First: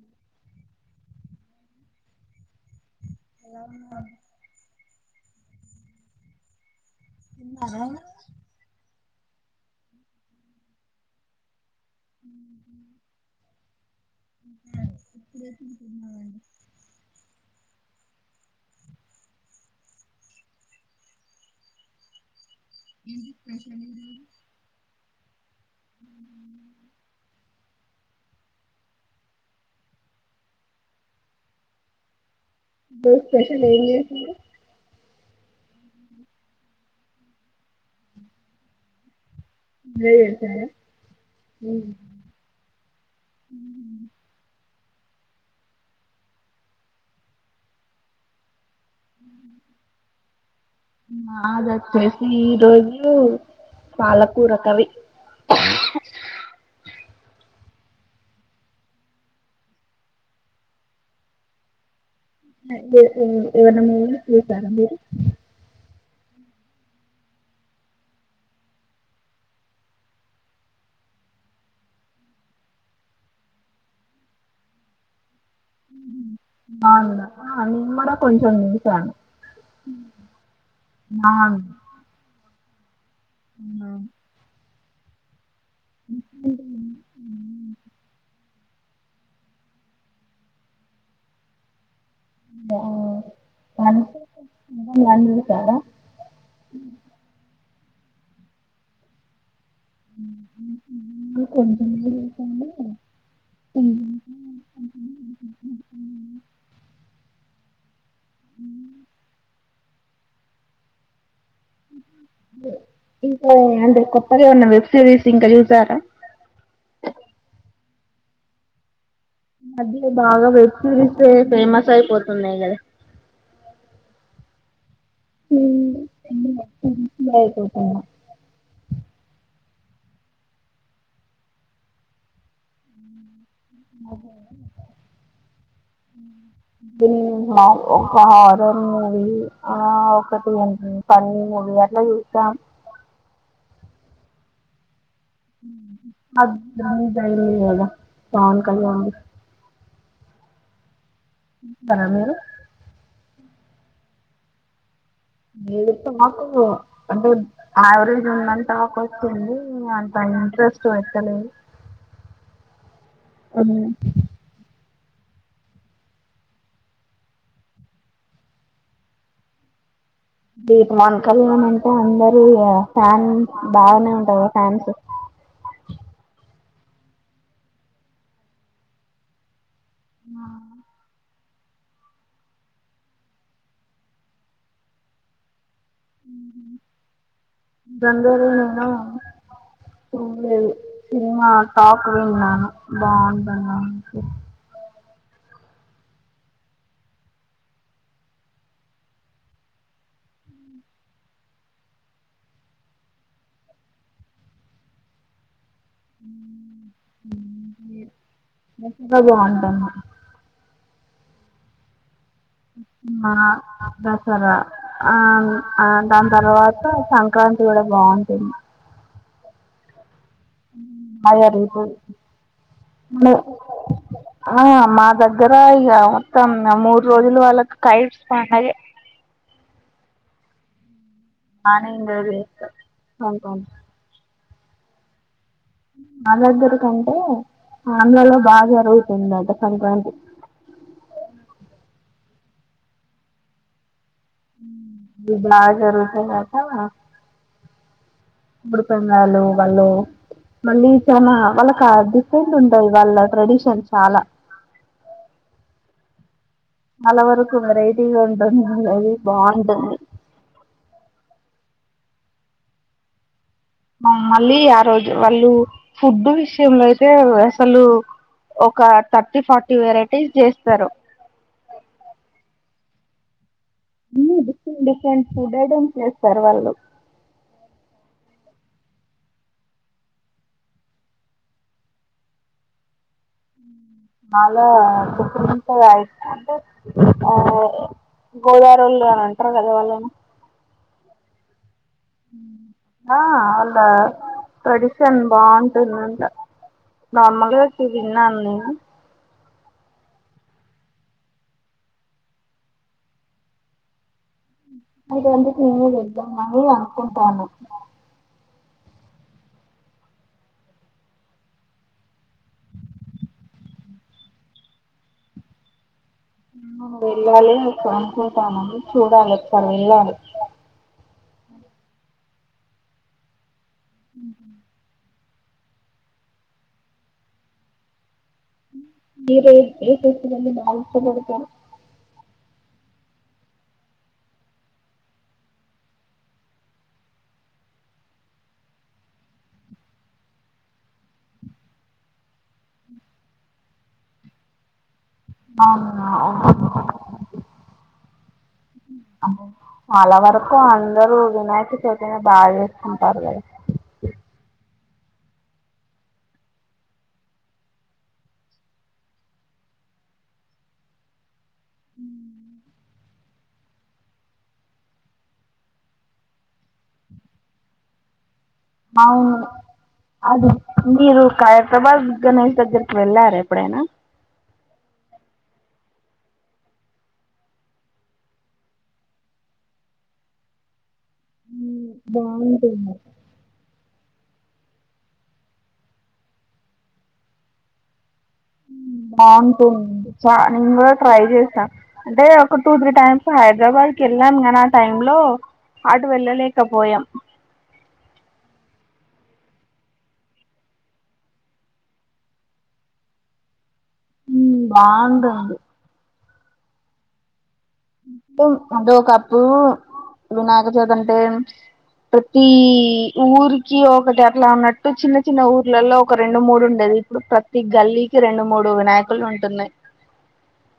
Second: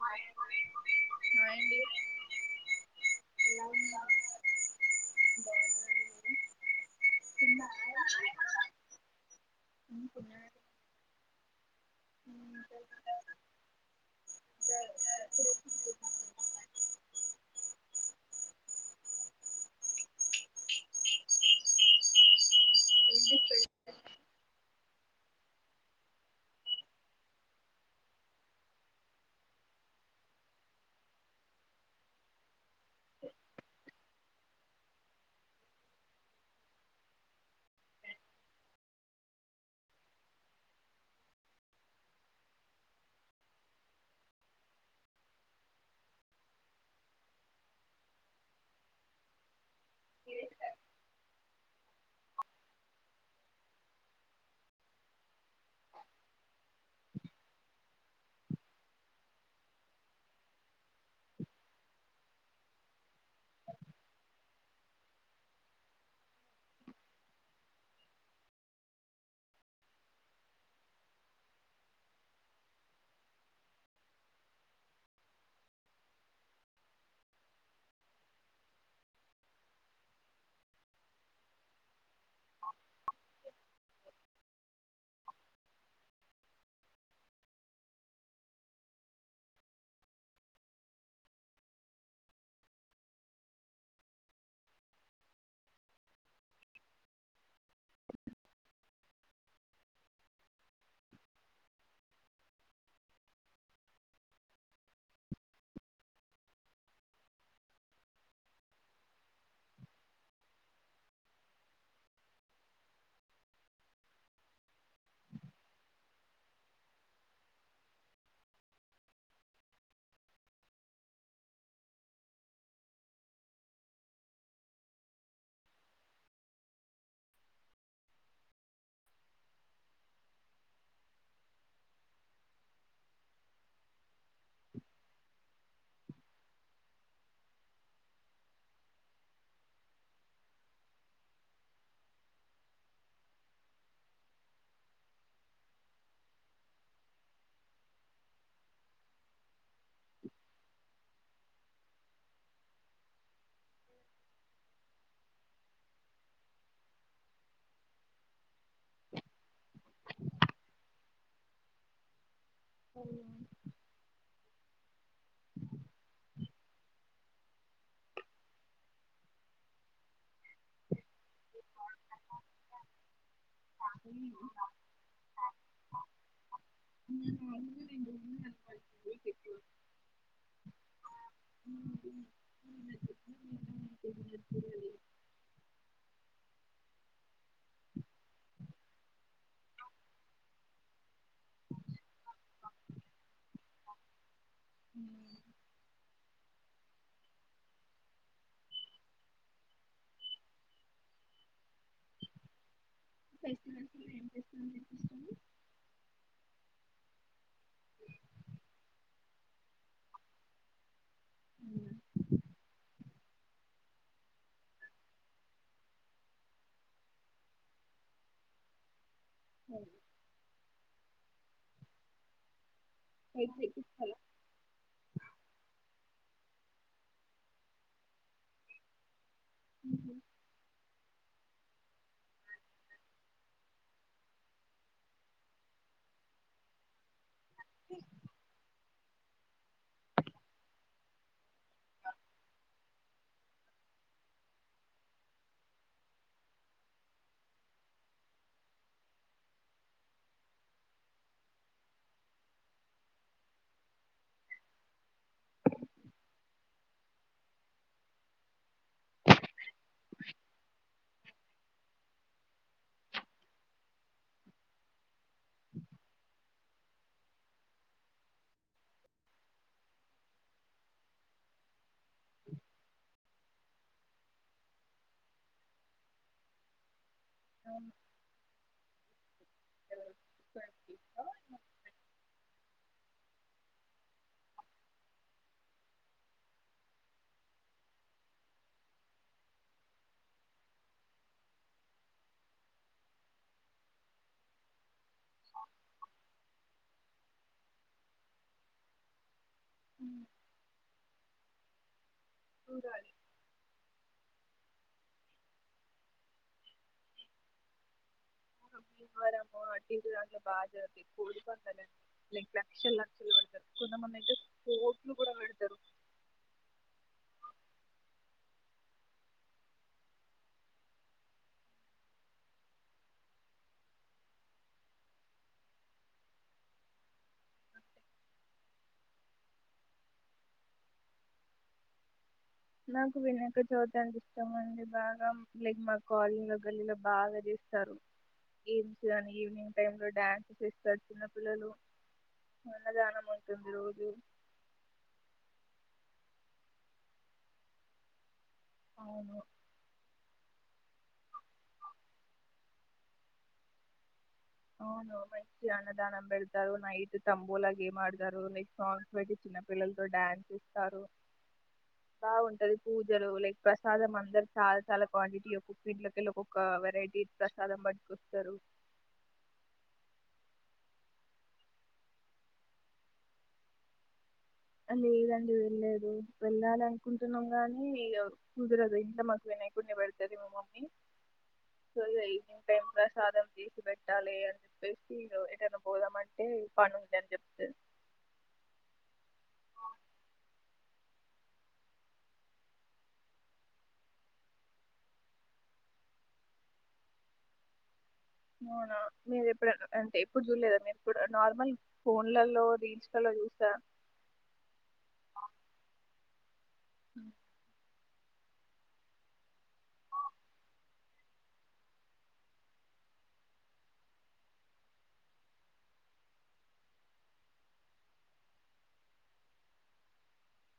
Hi అండి ఎలా ఉన్నారండ్ [unintelligible] ఇ [unintelligible] ఉ తిన్నారు ఉ ఉ తిన్నారు లో ఇప్పుడే తింటున్నామండి బు స్పషల్ ఏంచేసింరు ఇబుడే చేసారా లేదు ఇంకా లే [inaudible] స మాద్ ఒచ్చేసి ఈ రోజూ పాలకూరకర్రి [inaudible] ఏవైనా మూవీ చూసారా మీరు [inaudible] ఆ నిమ్మడ కొంచెం చుసాను ఆన్ [unintelligible] [inaudible] [inaudible] మ్ ఇంకా ఏంది కొత్తది ఏవన్న వెబ్సీరీస్ ఇంక చూశారా మధ్య బాగా వెబ్సిరిసె ఫేమస్ అయిపోతున్నాయ్ గదా [inaudible] ఒక హారర్ మూవీ ఆ ఒకటి ఫన్నీ మూవీ అట్లా చూసాం [unintelligible] పాన్ కల్ బరాబరు మీది టాకు అంటే యావరేజ్ ఉందని టాక్ వస్తుంది అంత ఇంట్రెస్ట్ వెట్టలేదు అవు బీత్ మాన్ కల్ అ అందరీ ఫ్యాన్ బాగనే ఉంటది గ ఫ్యాన్స్ అన్న ఆ ాల చులేదు సినిమా టాక్ లున్నా బాగుంద్ అ [inaudible] ఇంకా బాగుంటుంది అవునా ఆ దసరా ఆ ఆ దాని తర్వాత సంక్రాంతి కూడా బావుంటుంది అవును. [unintelligible] కేక్ తెప్పిస్తారా? ఆ మా దగ్గర ఇగ మూడు రోజులు వాళ్లకి కైట్స్ పండగే ఉమ్, [unintelligible] మా దగ్గర కంటే ఆంలలో బా జరుగుతుందట సంక్రాంతి ఇవి బాగా జరుగుతాయి కాక ఉడి పెంగాళ వాళ్ళు మళ్ళీ చాలా వాళ్ళకి డిఫరెంట్ ఉంటాయి వాళ్ళ ట్రెడిషన్ చాలా నెల వరకు వెరైటీగా ఉంటుంది అది బాగుంటుంది మళ్ళీ ఆ రోజు వాళ్ళు ఫుడ్ విషయంలో అయితే అసలు ఒక థర్టీ ఫార్టీ వెరైటీస్ చేస్తారు అన్నీ డిఫరెంట్ డిఫరెంట్ ఫుడ్ ఐటమ్స్ చేస్తారు వాళ్ళు అ చాలా చుంత అయి అంటే ఆ గోదారోళు అని అంటారు కదా వాళ్ళని ఆ వాళ్ళ ట్రెడిషన్ బావుంటుందంట మామూలుగా విన్నాను నేను చూడాలి అది నేను వద్దాం మ అనుకుంటావను అరమ అ బా కొడి పల అ లక్ష లక్షలు పెడతారు కొంతమందితే కోట్లు కూడా పెడతారు వెళ్ళాలి అ అనుకుంటానని చూడాలి ఒకసారి వెళ్ళాలి మ్ హు మీరే ఏ ఫెస్టివల్ ని బాగా ఇష్టపడతారు నాకు వినాయక చవితి అంటే ఇష్టం అండి బాగా, లైక్ మా కాలినిలో గల్లీలో బాగా చేస్తారు, గేమ్స్ కానీ ఈవినింగ్ టైమ్ లో డ్యాన్సెస్ ఇస్తారు చిన్నపిల్లలు అన్నదానం ఉంటుంది రోజు అవునా అవును అలవర అందరు వినాయక చవితనే బాగా చేసుకుంటారు కదా అవును మంచి అన్నదానం పెడతారు నైట్ తంబూలా గేమ్ ఆడతారు, నైక్ సాంగ్స్ పెట్టి చిన్నపిల్లలతో డాన్స్ చేస్తారు బాగుంటది పూజలు లైక్ ప్రసాదం అందరు చాలా చాలా క్వాంటిటీ ఒక్కొక్క ఇంట్లకెళి ఒక్కొక్క వెరైటీ ప్రసాదం పట్కొస్తారు అవును అది మీరు కైరాబాద్ గణేష్ దగ్గరికి వెళ్ళారు ఎప్పుడైనా లేదండి వెళ్ళలేదు వెళ్ళాలి అనుకుంటున్నాం గాని, కుదరదు ఇంత మాకు వినయకుణ్య పెడతుంది మా మమ్మీ వినింగ్ టై బాగుంటుంది సాధసి పెట్టాలి అని చెప్పేసి ఏదైనా పోదామంటే పనింది అని చెప్తే లాంగ్ టూర్ అ చ నేను కూడా ట్రై చేస్తా అంటే ఒక టూ త్రీ టైమ్స్ హైదరాబాద్కి వెళ్ళాం కానీ ఆ టై లో అటు వెళ్ళలేకపోయాం అవునా మీరు ఎప్పుడ అంటే ఎప్పుడు చూడలేదా మీరు ఇప్పుడు నార్మల్ ఫోన్లలో రీల్స్లలో చూసా ఉ బాగుంటుంది అంటే ఒకప్పుడు వినాయక చేతి అంటే ప్రతి ఊరికి ఒకటి అట్లా ఉన్నట్టు చిన్న చిన్న ఊర్లలో ఒక రెండు మూడు ఉండేది ఇప్పుడు ప్రతి గల్లీకి రెండు మూడు వినాయకులు ఉంటున్నాయి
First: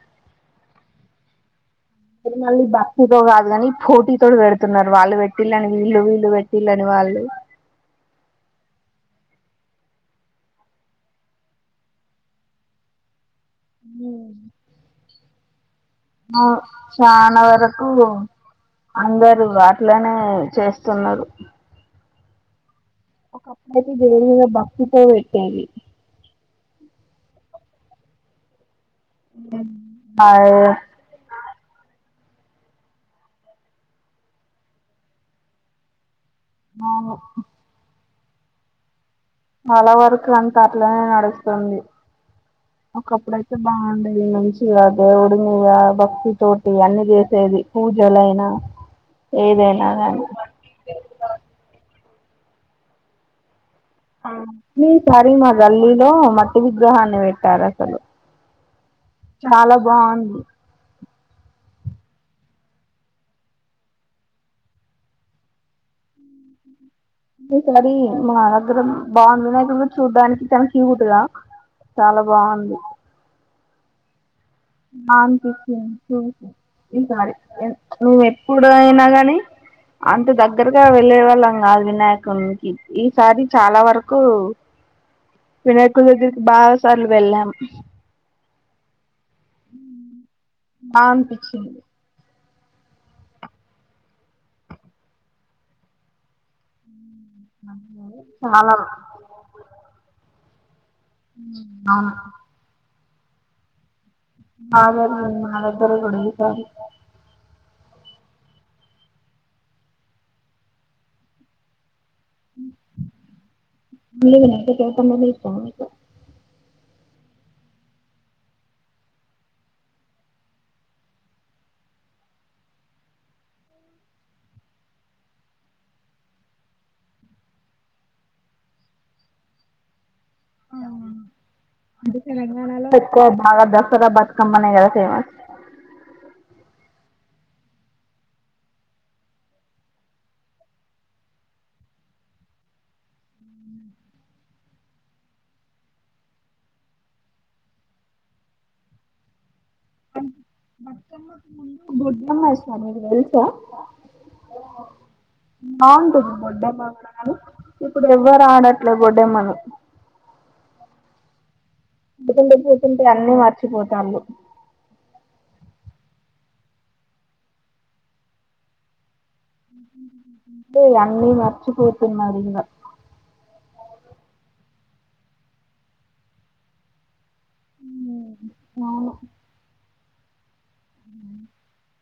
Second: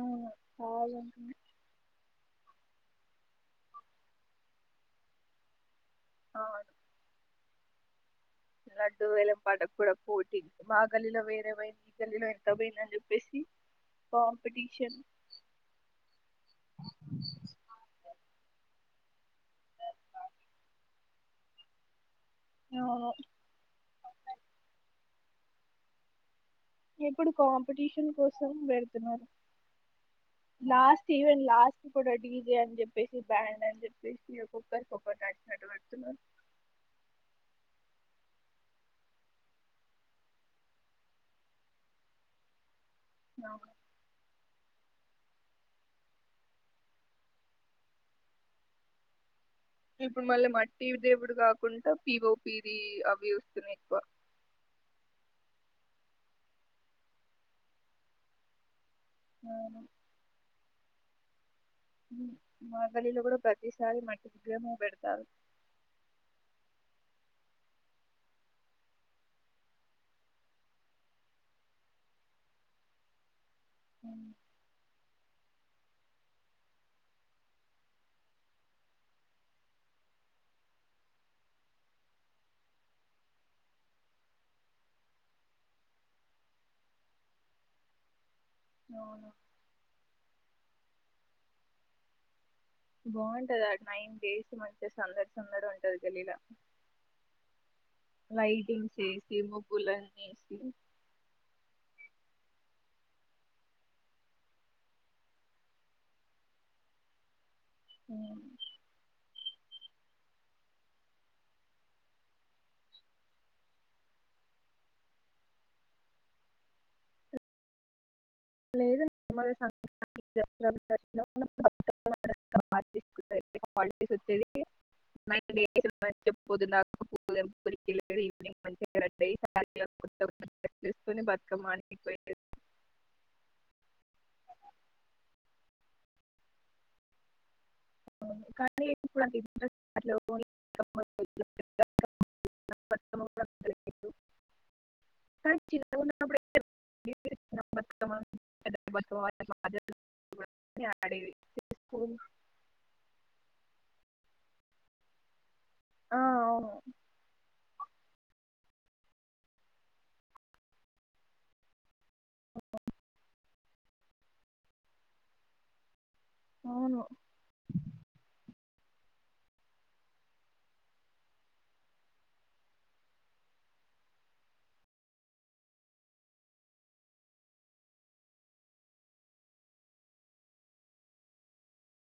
అవు అజంట మళ్ళీ బక్తితో కాదు కాని పోటీ తో పెడుతున్నారు వాళ్ళు పెట్టిళ్ళని వీళ్ళు వీళ్ళు పెట్టిళ్ళని వాళ్ళు రెండు వేలం పాటకు కూడా పోటీంది మా గల్లీలో వేరే పోయింది ఈ గల్లీలో ఎంత పోయింద అని చెప్పేసి కాంపిటీషన్ హమ్ చాాలా వరకు అందరుూ అట్లోనే చేస్తున్నారు అవును ఒకప్పుడు దేవి మీద భక్తి తో త ఇప్పుడు కాంపిటీషన్ కోసం పెడత లాస్ట్ ఈవెంట్ లాస్ట్ డీజే అని చెప్పేసి బ్యాండ్ అని చెప్పేసి ఒొక్కరి ఒక్కరుచినట్టు పెడుతున్నారూ ఆ చాలా వరకు అంతా అట్లనే నడుస్తుంది ఒకప్పుడు అయితే బాగుండేది మంచి దేవుడి మీద భక్తితోోటి అన్ని చేసేది పూజలయినా ఇప్పుడు మళ్ళీ మట్టి దేవుడు కాకుండా పి ఓపిది అవి వస్తున్నాయి ఎక్కువ ఈసారి మా గల్లీలో మట్టి విగ్రహాన్ని వెట్టారాసలు చాలా బాగుంది మా గలీలో కూడా ప్రతిసారి మట్టి విగ్రహం పెడతారు ఈసారి మా దగ్గర బాగుంది నాకు కూడా చూడ్డానికి చాలా క్యూట్గా చాలా బాగుంది అ అే ఈసారి నువ్వ ఎప్పుడ అయినా కాని అంత దగ్గరగా వెళ్ళే వాళ్ళం కాదు వినాయకుకి ఈసారి చాలా వరకు వినాయకుడి దగ్గరికి బాగా సార్లు వెళ్ళాము అవును ఆమ్ పిచ్చి బాగుంటది అ నైన్ డేస్ మంచి సందడి సందడి ఉంటది గల్లీలా చాలా వైద్యం చేే సి మపుూలన్ అవు మాద మాలద్దర గుడుగిత అ [inaudible] లేదడ ఈనింగ్ మంచిగా [unintelligible] స్తని బతుకమ్మని మాగా దసరా బతుకమ్మన్ వ ఫేమస్ కానీప్పు [inaudible] చి [inaudible] బధ మ సార్ [unintelligible] ప్ప ఆ బంటుతుంది దొడ్డమ్మ అవును మన ఇప్పుడు ఎవ్వరు ఆడట్లే బడ్డేమ్మను పడుకుంటే పోతుంటే అన్నిీ మర్చిపోతాళ్ళు అవును టు అన్నీ మరచిపోతున్నారు ఇంగ ఉ నాన్న ఉ